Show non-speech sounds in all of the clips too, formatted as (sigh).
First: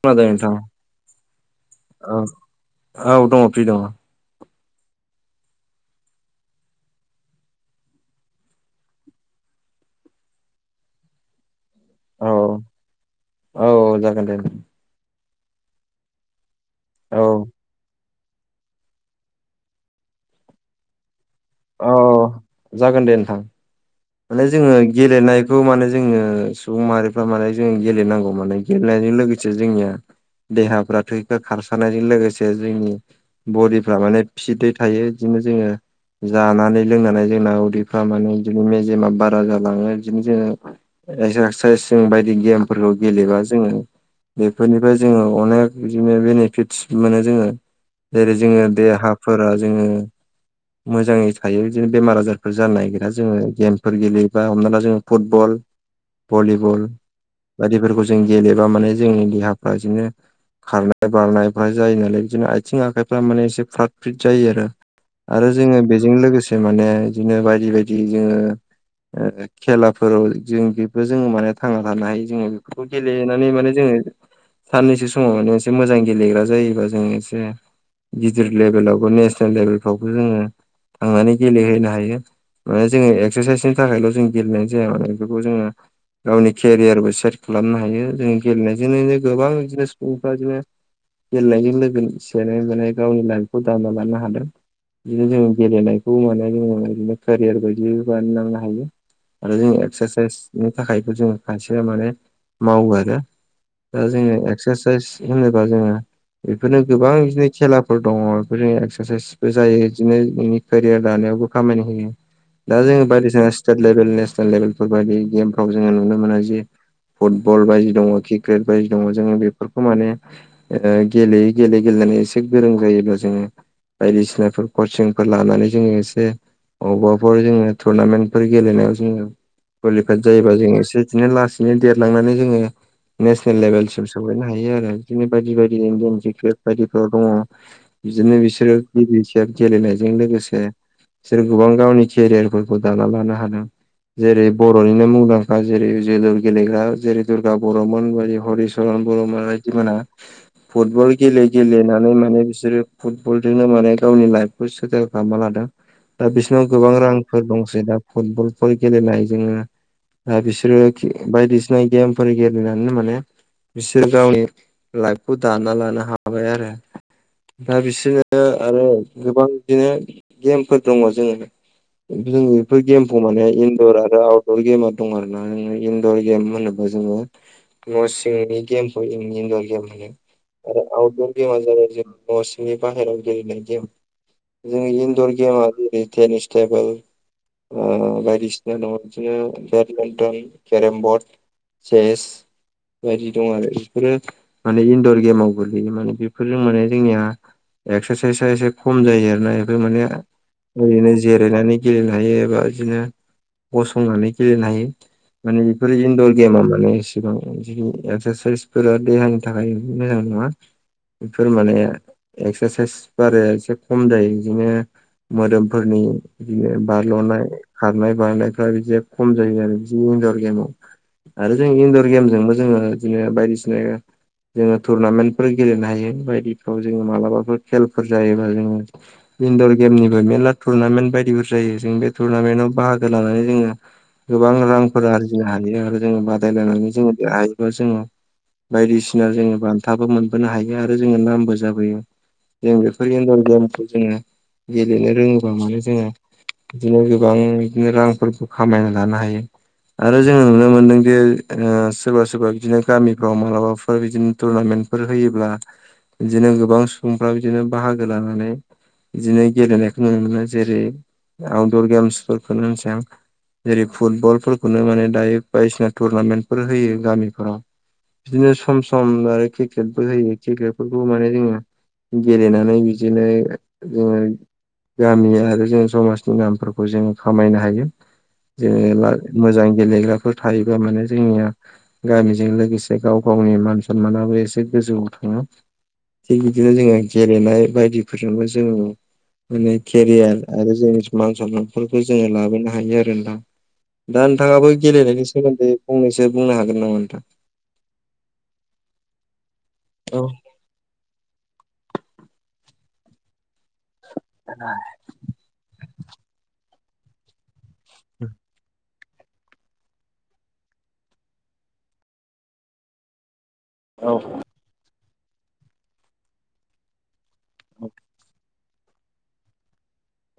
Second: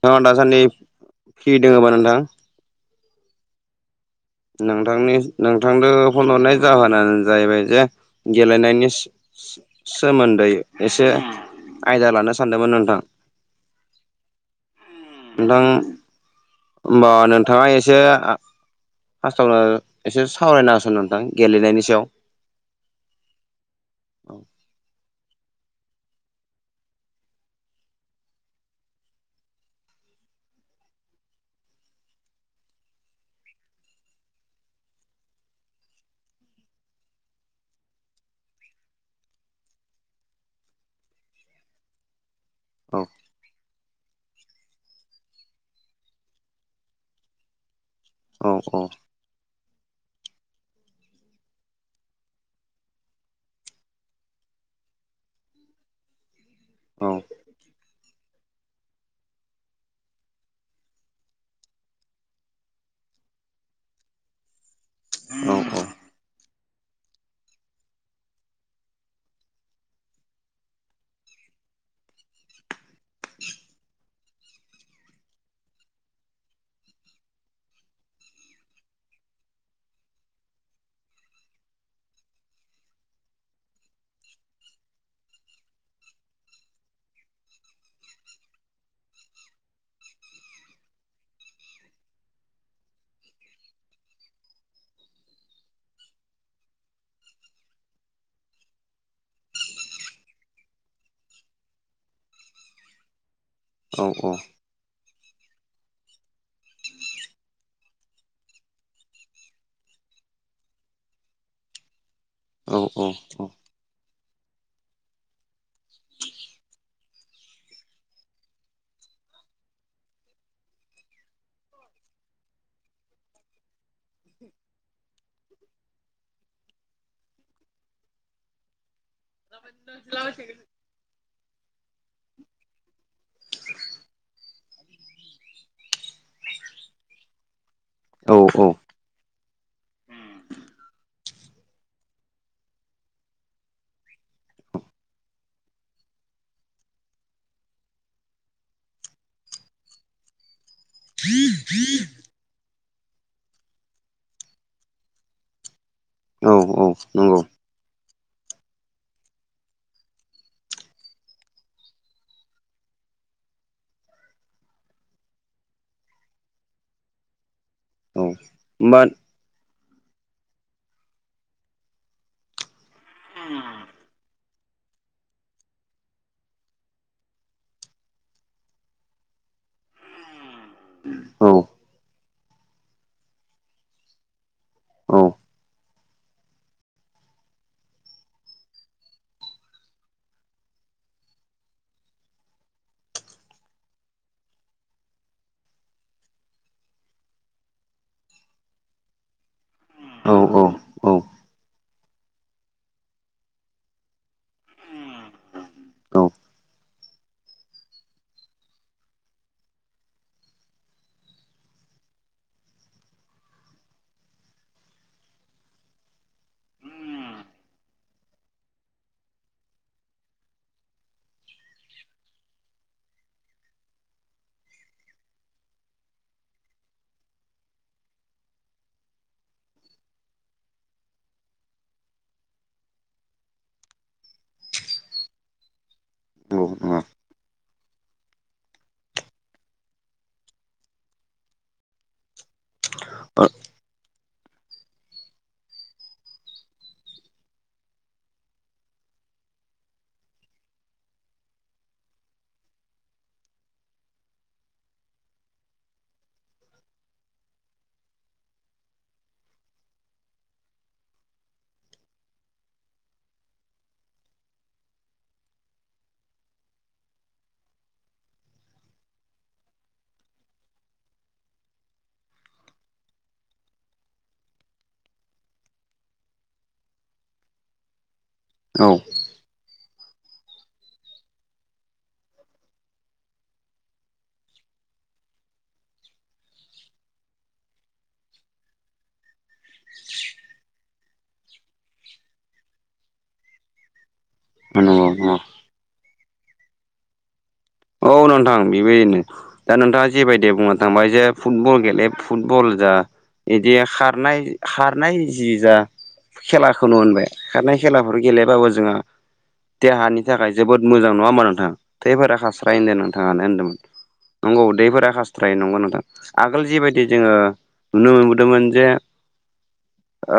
नोंथांङा खोनादों नोंथां दासान्दि फ्रि दङोमा औ नोंथां? औ दङ फ्रि दङ नोंथांनि नोंथांनो फन हरनाय जाहोनानो जाहैबाय जे गेलेनायनि सोमोन्दै एसे आयदा औ लानो सानदोंमोन नोंथां। औ जागोन दे नोंथां होनबा औ नोंथाङा एसे फार्स्टआवनो एसे सावरायना होसन नोंथां गेलेनायनि औ सायाव जागोन दे नोंथां। माने औ जोंङो गेलेनायखौ माने जोंङो सुबुं माहारिफ्रा माने जोंङो गेलेनांगौ माने गेलेनायजों लोगोसे जोंनिया देहाफ्रा थै खारसारानायजों लोगोसे जोंनि बडिफ्रा माने फिटै थायो बिदिनो जोंङो जानानै लोंनानै जोंना उदैफ्रा माने बिदिनो जेमा बारा जालाङो बिदिनो जोंङो एक्सेसाइस जों बायदि गेमफोरखौ गेलेबा जोंङो बेफोरनिफ्राय जोंङो अनेक बिदिनो बेनिफिटस मोनो जोंङो जेरै औ जोंङो औ देहा फोरा जोंङो मोजाङै थायो बिदिनो बेमार आजारफोर जानो नागिरा जोंङो गेम फोर गेलेयोबा हमनाला जोंङो फुटबल भलिबल औ बायदिफोरखौ जों गेलेबा माने जोंनि देहाफ्रा बिदिनो खारनाय बारनाय जायो नालाय बिदिनो आथिं आखाइफ्रा माने एसे फ्राद फ्रिट जायो आरो। आरो जोंङो बेजों लोगोसे माने बिदिनो बायदि बायदि जोंङो ओ खेलाफोराव जों बेबो जोंङो माने थांना थानो हायो जोंङो बेफोरखौ गेलेनानै माने जोंङो साननैसो समाव माने एसे मोजां गेलेग्रा जायोबा जों एसे गिदिर लेभेलावबो नेसनेल लेभेलफ्रावबो जोंङो थांनानै गेलेहैनो हायो माने जोंङो एक्सारसाइसनि थाखायल' जों गेलेनाय जाया बेखौ जोंङो गावनि केरियारबो सेट खालामनो हायो जों गेलेनायजोंनो गोबां बिदिनो सुबुंफ्रा बिदिनो गेलेनायजों लोगोसेनो गावनि लाइफखौ दांना लानो हादों। बिदिनो जों गेलेनायखौ मोनो जोंङो बिदिनो केरियार बायदि बानायलांनो हायो। आरो जों एक्सेसाइसनि थाखायबो जोंङो खायसेया माने मावो आरो। औ दा जोंङो एक्सारसाइस होनोबा जोंङो बेफोरनो गोबां बिदिनो खेलाफोर दंङ बेफोरनो एक्सेसाइसबो जायो बिदिनो नोंनि केरियार दानायावबो खामानि होयो। दा औ जोंङो बायदिसिना स्टेट लेभेल नेसनेल लेभेलफोर बायदि गेमफ्राव जोंङो नुनो मोनो जि फुटबल बायदि दंङ क्रिकेट बायदि दंङ जोंङो बेफोरखौ माने गेलेयै गेले गेलेनानै एसे गोरों जायोब्ला जोंङो बायदिसिनाफोर कचिंफोर लानानै जोंङो एसे अबा जोंङो टुरनामेन्टफोर गेलनायाव जोंङो कुवालिफाइद जायोबा जोंङो एसे बिदिनो लासैनो देरलांनानै जोंङो नेसनेल लेभेलसिम सहैनो हायो आरो बिदिनो बायदि बायदि इण्डियान क्रिकेट बायदिफोर दंङ औ बिदिनो बिसोरो गिबिखेब गेलेनायजों लोगोसे बिसोरो गोबां गावनि खेरियारफोरखौ दाना लानो हादों। जेरै बर'निनो मुंदांखा जेरै जुलुर गेलेग्रा जेरै दुर्गा बर'मोन बेबादि हरि बर' बायदि मोना फुटबल गेले गेलेनानै माने बिसोरो फुटबलजोंनो माने गावनि लाइफखौ सेटेल खालामना लादों। दा औ बिसोरनाव औ गोबां नंगौ रांफोर दंसै दा फुटबलफोर गेलेनाय जोंनो दा बिसोरो बायदिसिना गेमफोर गेलेनानै माने बिसोर गावनि लाइफखौ दाना लानो हाबाय आरो दा औ बिसोरो आरो होमबा गोबां बिदिनो गेमफोर दंङ जोंङो जों बेफोर गेमखौ माने इनदर आरो आउट गेमा दं आरोना इनदर गेम होनो जोंङो न सिंनि गेमखौ जों इनदर गेम होनो आरो आउटदर औ गेमा जाबाय जों न' सिंनि बाहेरायाव गेलेनाय गेम जोंनि औ इनन्दर गेमा जेरै टेनिस टेबोल ओ बायदिसिना दंङ बिदिनो बेडमिन्टन केरेम बरड चेस बायदि दं आरो बेफोरो माने इन्दर गेमाव गोलैयो माने बेफोरजों माने जोंनिया एक्सेसाइसआ एसे खम जायो आरोना बेफोर माने औ ओरैनो औ जिरायनानै गेलेनो हायो एबा बिदिनो गसंनानै गेलेनो हायो। माने बेफोर औ इनन्दर गेमा माने इसेबां एक्सेसाइसफोरा देहानि थाखाय मोजां नङा। बेफोर माने एक्सारसाइस बाराया इसे खम जायो बिदिनो मोदोमफोरनि बिदिनो बारल'नाय खारनाय बारनायफ्रा बिदि खम जायो आरो बिदि इन्दर गेमाव। आरो जों इन्दर गेमजोंबो जोंङो बिदिनो बायदिसिना जोंङो टुरनामेन्टफोर गेलेनो हायो बायदिफ्राव जोंङो मालाबाफोर खेलफोर जायोबा जोंङो इन्दर गेमनिबो मेरला थुरनामेन्ट बायदिफोर जायो जों बे टुर्नामेन आव बाहागो लानानै जोंङो गोबां रांफोर आरजिनो हायो आरो। जोंङो बादायलायनानै जोंङो देरहायोबा जोंङो बायदिसिना जोंङो बान्थाबो मोनबोनो हायो आरो जोंङो नामबो जाबोयो जों बे इन्दर गेमखौ जोंङो गेलेनो रोंङोबा माने जोंङो बिदिनो गोबां बिदिनो रांफोरखौ खामायना लानो हायो। आरो जोंङो नुनो मोन्दोंदि सोरबा सोरबा बिदिनो गामिफ्राव मालाबाफोर बिदिनो टुरनामेन्ट फोर होयोब्ला बिदिनो गोबां सुबुंफ्रा बिदिनो बाहागो लानानै बिदिनो गेलेनायखौ नुनो मोनो। जेरै आउटदर गेम्स फोरखौनो होनसै आं जेरै फुटबलफोरखौनो माने दायो बायदिसिना टुरनामेन्टफोर होयो गामिफोराव। बिदिनो सम सम आरो क्रिकेटबो होयो क्रिकेटफोरखौ माने जोंङो गेलेनानै बिदिनो जोङो गामिया आरो जों समाजनि नामफोरखौ जोङो खामायनो हायो जोङो औ नंगौ मा मोजां गेलेग्रा फोर थायोबा माने जोंनिया गामिजों लोगोसे गाव गावनि मान सनमानाबो इसे गोजौआव थाङो। थिग बिदिनो जोङो गेलेनाय बायदिफोरजोंबो जोङो माने केरियार आरो जोंनि मान सनमानफोरखौ जोङो लाबोनो हायो आरो नोंथां। दा नोंथाङाबो गेलेनायनि नंगौ सोमोन्दै फंनैसो बुंनो हागोन नामा नोंथां? औ नोंथां बेबायदिनो दा नोंथाङा औ जेबायदि बुङोद थांबाय जे फुटबल गेले फुटबल जा इदिनाय खारनाय जि जा खेलाखौनो होनबाय खारनाय खेलाफोर गेलेबाबो जोंहा देहानि थाखाय जोबोद मोजां नङा ओमबा नोंथां थैफोरा खास्राय होनदों नोंथाङानो होन्दोंमोन। औ नोंगौ दैफोरा खारस्रायो नंगौ नोंथां आगोल जिबायदि जोङो नुनो मोनबोदोंमोन जे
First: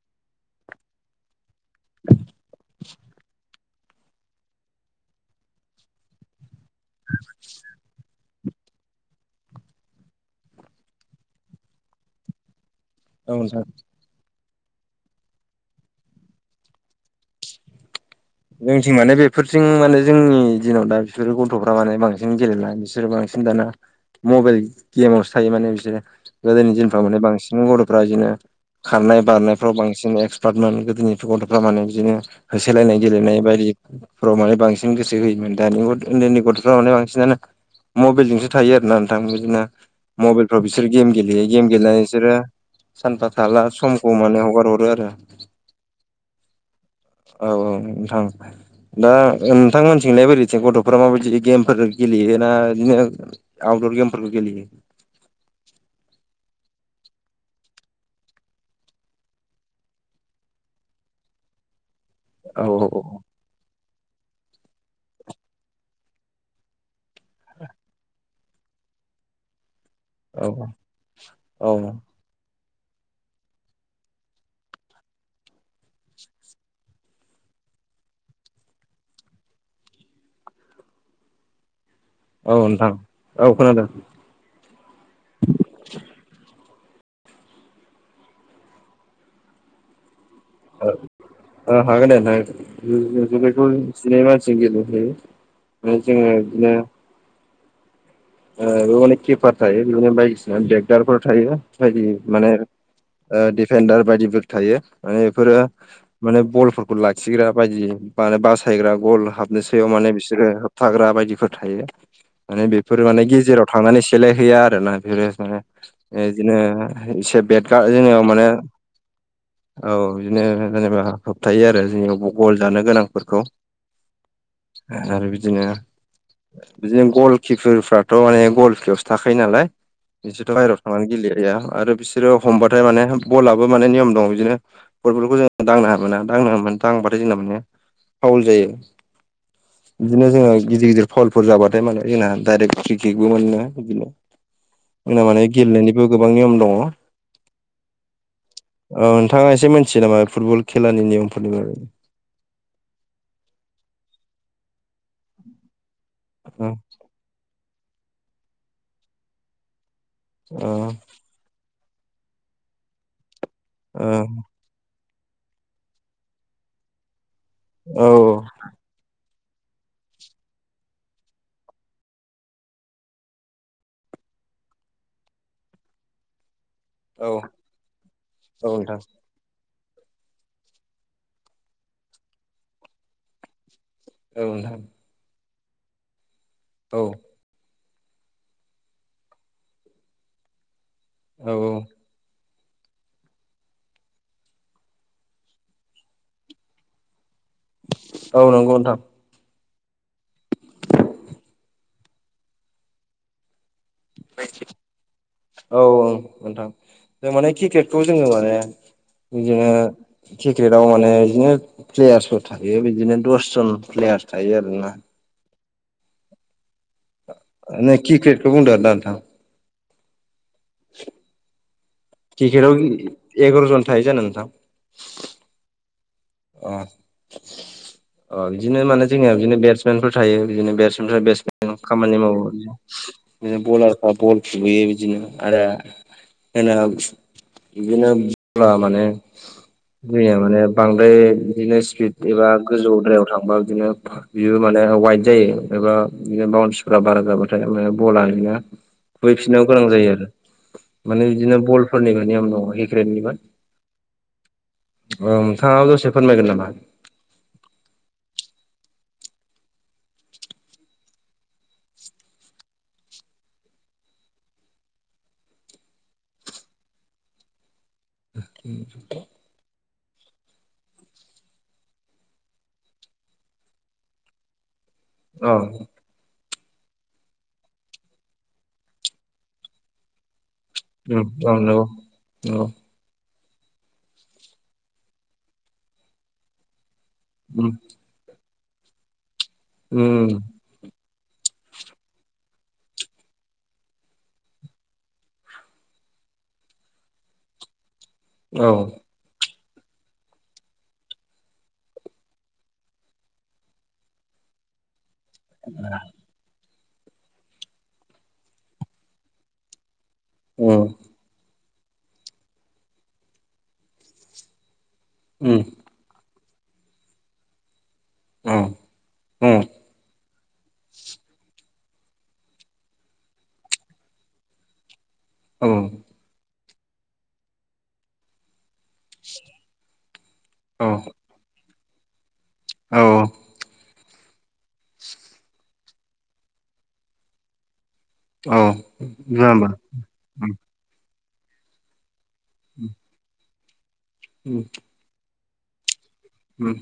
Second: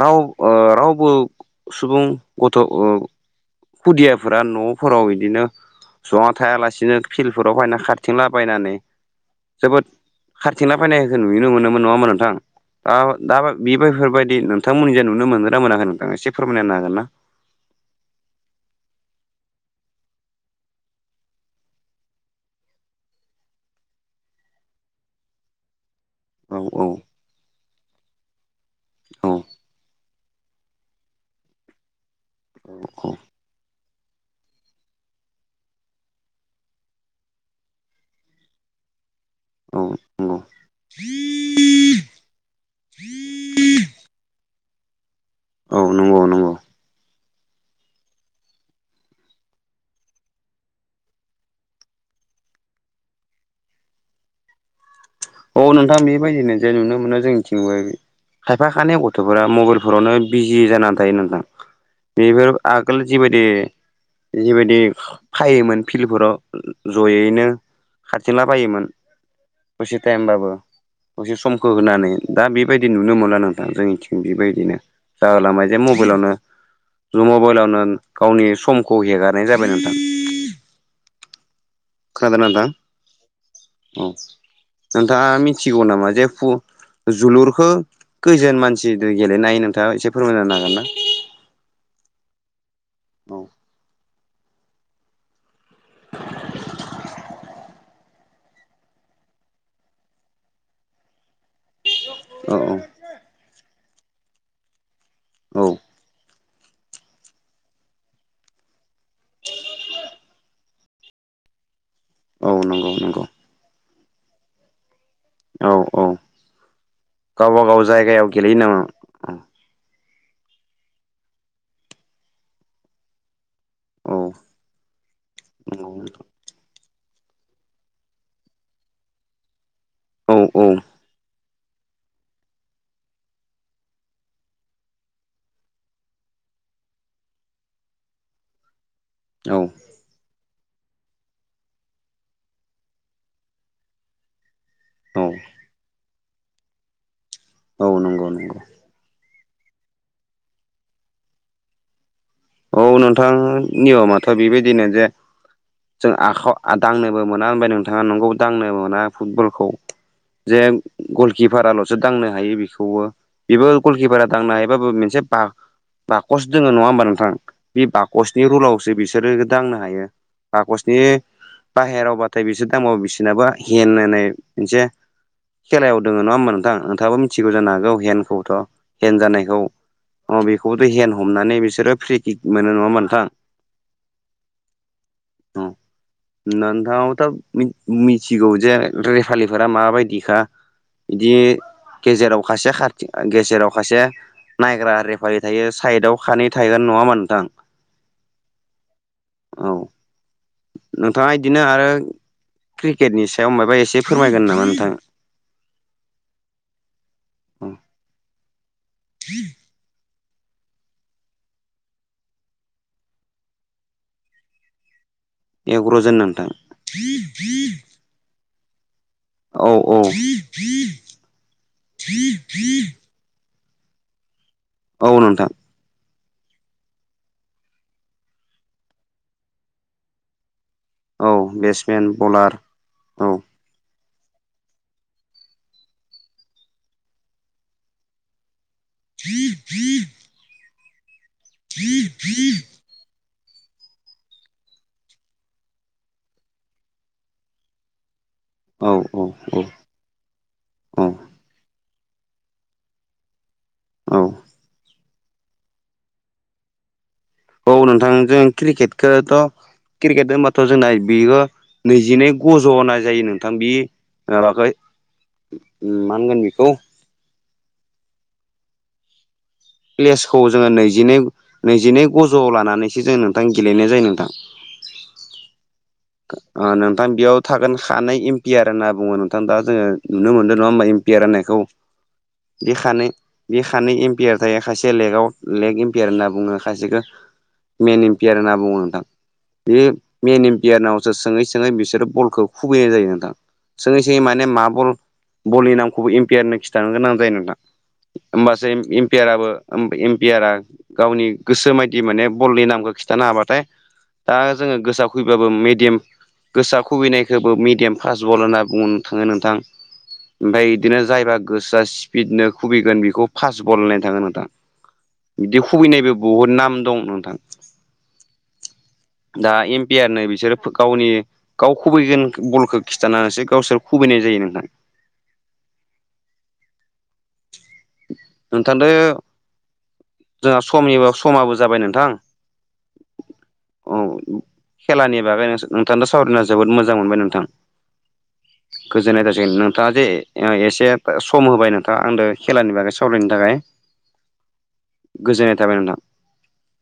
राव ओ रावबो सुबुं गथ' ओ खुदियाफोरा न'फोराव बिदिनो जना थायालासिनो फिल्डफोराव फायना खारथिंला बायनानै जोबोद खारथिंना फायनायखौ नुनो मोनोमोन नङा ओमबा नोंथां? (unintelligible) औ दा नोंथां बेफोफोरबायदि नोंथांमोननि जा नुनो मोनदोना मोनाखै नोंथां एसे फोरमायना होनो हागोन ना? जोंथिं माने बेफोरथिं माने जोंनि दिनाव दा बिसोरो गथ'फ्रा माने बांसिन गेलेला बिसोरो बांसिन दाना मबेल गेमावसो थायो माने बिसोरो। औ गोदोनि औ दिनफ्राव माने बांसिन गथ'फ्रा बिदिनो खारनाय औ बारनाय फ्राव बांसिन एक्सपार्टमोन गोदोनि गथ'फ्रा माने बिदिनो होसो लायनाय नाय बायदिफ्राव माने बांसिन गोसो होयोमोन दानि उन्दैनि गथ'फ्राव माने बांसिनानो मबेलजोंसो थायो आरोना? थां बिदिनो औ नंगौ मबाइलफ्राव बिसोर गेम गेलेयो गेम गेलेनानै बिसोरो सानफा थाला समखौ माने हगार हरो आरो औ नंगौ नंगौ। औ औ नोंथां। दा नोंथांमोनथिंलनाय बोरैथो गथ'फ्रा माबायदि गेमफोर गेलेयो ना बिदिनो आउटदर गेमफोरखौ गेलेयो? औ नोंथां बेबायदिनो जे नुनो मोनो जोंनिथिंबो खायफा खानै गथ'फोरा मबाइलफोरावनो बिजि जानानै थायो नोंथां। बेफोर औ आगोल औ जिबायदि जिबायदि फायोमोन फिल्डफोराव जयैनो खारथिंला बायोमोन टाइ औ होनबाबो एसे औ समखौ होनानै दा बेबायदि नुनो मोनला नोंथां जोंनिथिं बेबायदिनो जागला मबाय जे मबाइलावनो ज' मबाइलावनो गावनि समखौ हेगारनाय जाबाय नोंथां खोनादोंना औ नोंथां औ खोनादों नोंथां औ नोंथाङा मिथिगौ नामा जे पु जोलुरखो खैजोन मानसि गेलेनाय नोंथाङा एसे फोरमायनो हागोन ना ओ हागोन दे खोन्था गोन औ जुलुरखौ जिनै मानसि गेलेनो हायो आरो जोङो बिदिनो ओ बेयावनो किपार थायो बिदिनो बायदिसिना बेेगदारफोर थायो बायदि माने औ ओ दिफेन्दार बायदिबो थायो माने बेफोरो औ माने बलफोरखौ लाखिग्रा बायदि माने बासायग्रा गल हाबनो सायाव माने बिसोरो हाग्रा बायदिफोर थायो। औ नंगौ। बेफोरो माने नंगौ गेजेराव थांनानै सेलायहैया आरो ना बेफोरो ओ औ औ बिदिनो एसे गावबा बेट गाव गा जोंनियाव जायगायाव माने गेलेयो नामा औ औ बिदिनो जेनेबा होबथायो आरो जोंनियाव गल जानो गोनांफोरखौ औ औ आरो बिदिनो बिदिनो गल किकुरफ्राथ' माने गलफयावसो थाखायो नालाय औ बिसोरथ' बायेरायाव थांनानै गेलेया आरो बिसोरो हमबाथाय माने बलाबो माने नियम दं बिदिनो फुटबलखौ जोङो दांनो होना दांनो ह दांबाथाय जोंना माने फाउल जायो औ बिदिनो जोङो गिदिर गिदिर फाउलफोर जाबाथाय माने जोंना दडाइरेक्ट फ्रि किक्कबो मोनो बिदिनो औ जोंना माने गेलेनायनिबो गोबां नियम दङ औ नंगौ नंगौ औ नोंथाङा एसे मिथियो नामा फुटबल खेलानि नियमफोरनि बारै औ नोंथां नियमाथ' बेबायदिनो जे जों आखायाव दांनो बो मोना‌ होनबाय नोंथाङा नंगौ मोना फुटबलखौ जे ओ गुल किपाराल'सो दांनो हायो बेखौबो बेबो गलकिपारा दांनो हायो बाबो मोनसे बा बाकस दोङ नङा हबा नोंथां बे ओ बाकसनि रुलावसो बिसोर बिसोरो दांनो हायो बाखसनि बाहेरावबाथाय बिसोर दांबाबो बिसिनाबो हेन होननाय मोनसे खेलायाव दोङ नङा होमबा नोंथां नोंथाङाबो ओ मिथिगौ जानो हागौ हेन्दखौथ' औ हेन्द जानायखौ अ बेखौबोथ' हेन हमनानै बिसोरो फ्रि किक मोनो नङा होमबा नोंथां औ नोंथां औ औ नोंथाङा बोथ' मिथिगौ जे रेपालिफोरा माबायदिखा बिदि गेजेराव खासे खारथिं गेजेराव खासे नायग्रा रेफारि थायो साइदआव खानै थायगोन नङा होमबा नोंथां औ नंगौ नोंथां औ नोंथाङा बिदिनो आरो क्रिकेटनि सायाव माबा एसे फोरमायगोन नामा नोंथाङा औ औ नोंथां जों माने क्रिकेटखौ जोङो माने बिदिनो क्रिकेटाव माने बिदिनो प्लेयार्सफोर थायो बिदिनो दसजन प्लेयार्स थायो आरोना एग्र'जोन नोंथां नों क्रिकेटखौ बुंदों आरोना नोंथां औ औ (inaudible) क्रिकेटआव एगार'जन थायो जानो नोंथां? औ नोंथां। अ अ बिदिनो माने जोंनिया बिदिनो बेट्समेनफोर थायो बिदिनो बे्स बेफ्राय औ बे बेट्समेन खामानि मावो बलार औ बलारफ्रा बल‌खुबैया इदि आरो होन बिदिनो ब माने दैया माने बांद्राय बिदिनो स्पिड एबा गोजौद्रायाव थांबा बिदिनो बियो माने वाइट जायो एबा बि बाउन्सफोरा बारा जाबाथाय बला औ औ औ खुबैफिननांगौ गोनां जायो आरो औ माने बिदिनो बलफोरनियमनाव हेक्रेटनिबा औ औ नोंथाङा दसे फोरमायगोन नामा औ नोंथां जों क्रिकेटखौथ' क्रिकेट होनबाथ' जोंना बेयो नैजिनै गज' होननाय जायो नोंथां बे ओ बाखै मा होनगोन बेखौ (inaudible) प्लेसखौ जोङो नैजिनै नैजिनै गजौ लानानैसो जों नोंथां गेलेनाय जायो नोंथां। औ। नोंथां बेयाव थागोन हानाय एमपियार होनना बुङो नोंथां दा जोङो नुनो मोनदों नङा होमबा एमपियार उम औ राननायखौ, नंगौ नंगौ बेखानो बे सानै एम्पियार थायो सायसे लेगाव लेग एम्पियार होनना बुङो खसेखौ औ मेन प होनना बुङो नोंथां बे मेन बियारानावसो सोङै सोङै बिसोरो बलखौ खुगैनाय जायो नोंथां। सोङै सोङै माने माबल बलनि नामखौबो इम्पियारनो खिथानो गोनां जायो नोंथा। होनोमबास औ इम्पियाराबो इम्पियारा गावनि गोसो बायदि माने बलनि नामखौ खिन्थानो हाबाथाय दा जोङो गोसाब फैब्लााबो मिेडियाम गोसो खुबैनायखौबो मिडियाम फास्ट बल होनना बुंनो थाङो नोंथां। उम (unintelligible) बिदि उम खुबैनायबो बहुद नाम दं नोंथां। औ दा ै बिसोरो गावनि गाव खुबैगोन बलखौ खिन्थानानैसो गावसोर खुबैनाय जायो नोंथां। (inaudible) औ। नोंथां दो जोंहा औ समनिबो समाबो जाबाय नोंथां। औ। औ खेलानि बागै नोंथां सावरायना जोबोद मोजां मोनबाय नोंथां। औ गोजोननाय जाया जासिगोन होमबा नोंथाङा जे एसे सम होबाय नोंथां आंनो खेलानि बागै सावरायनो थाखाय। उम गोजोननाय थाबाय नोंथां। उम।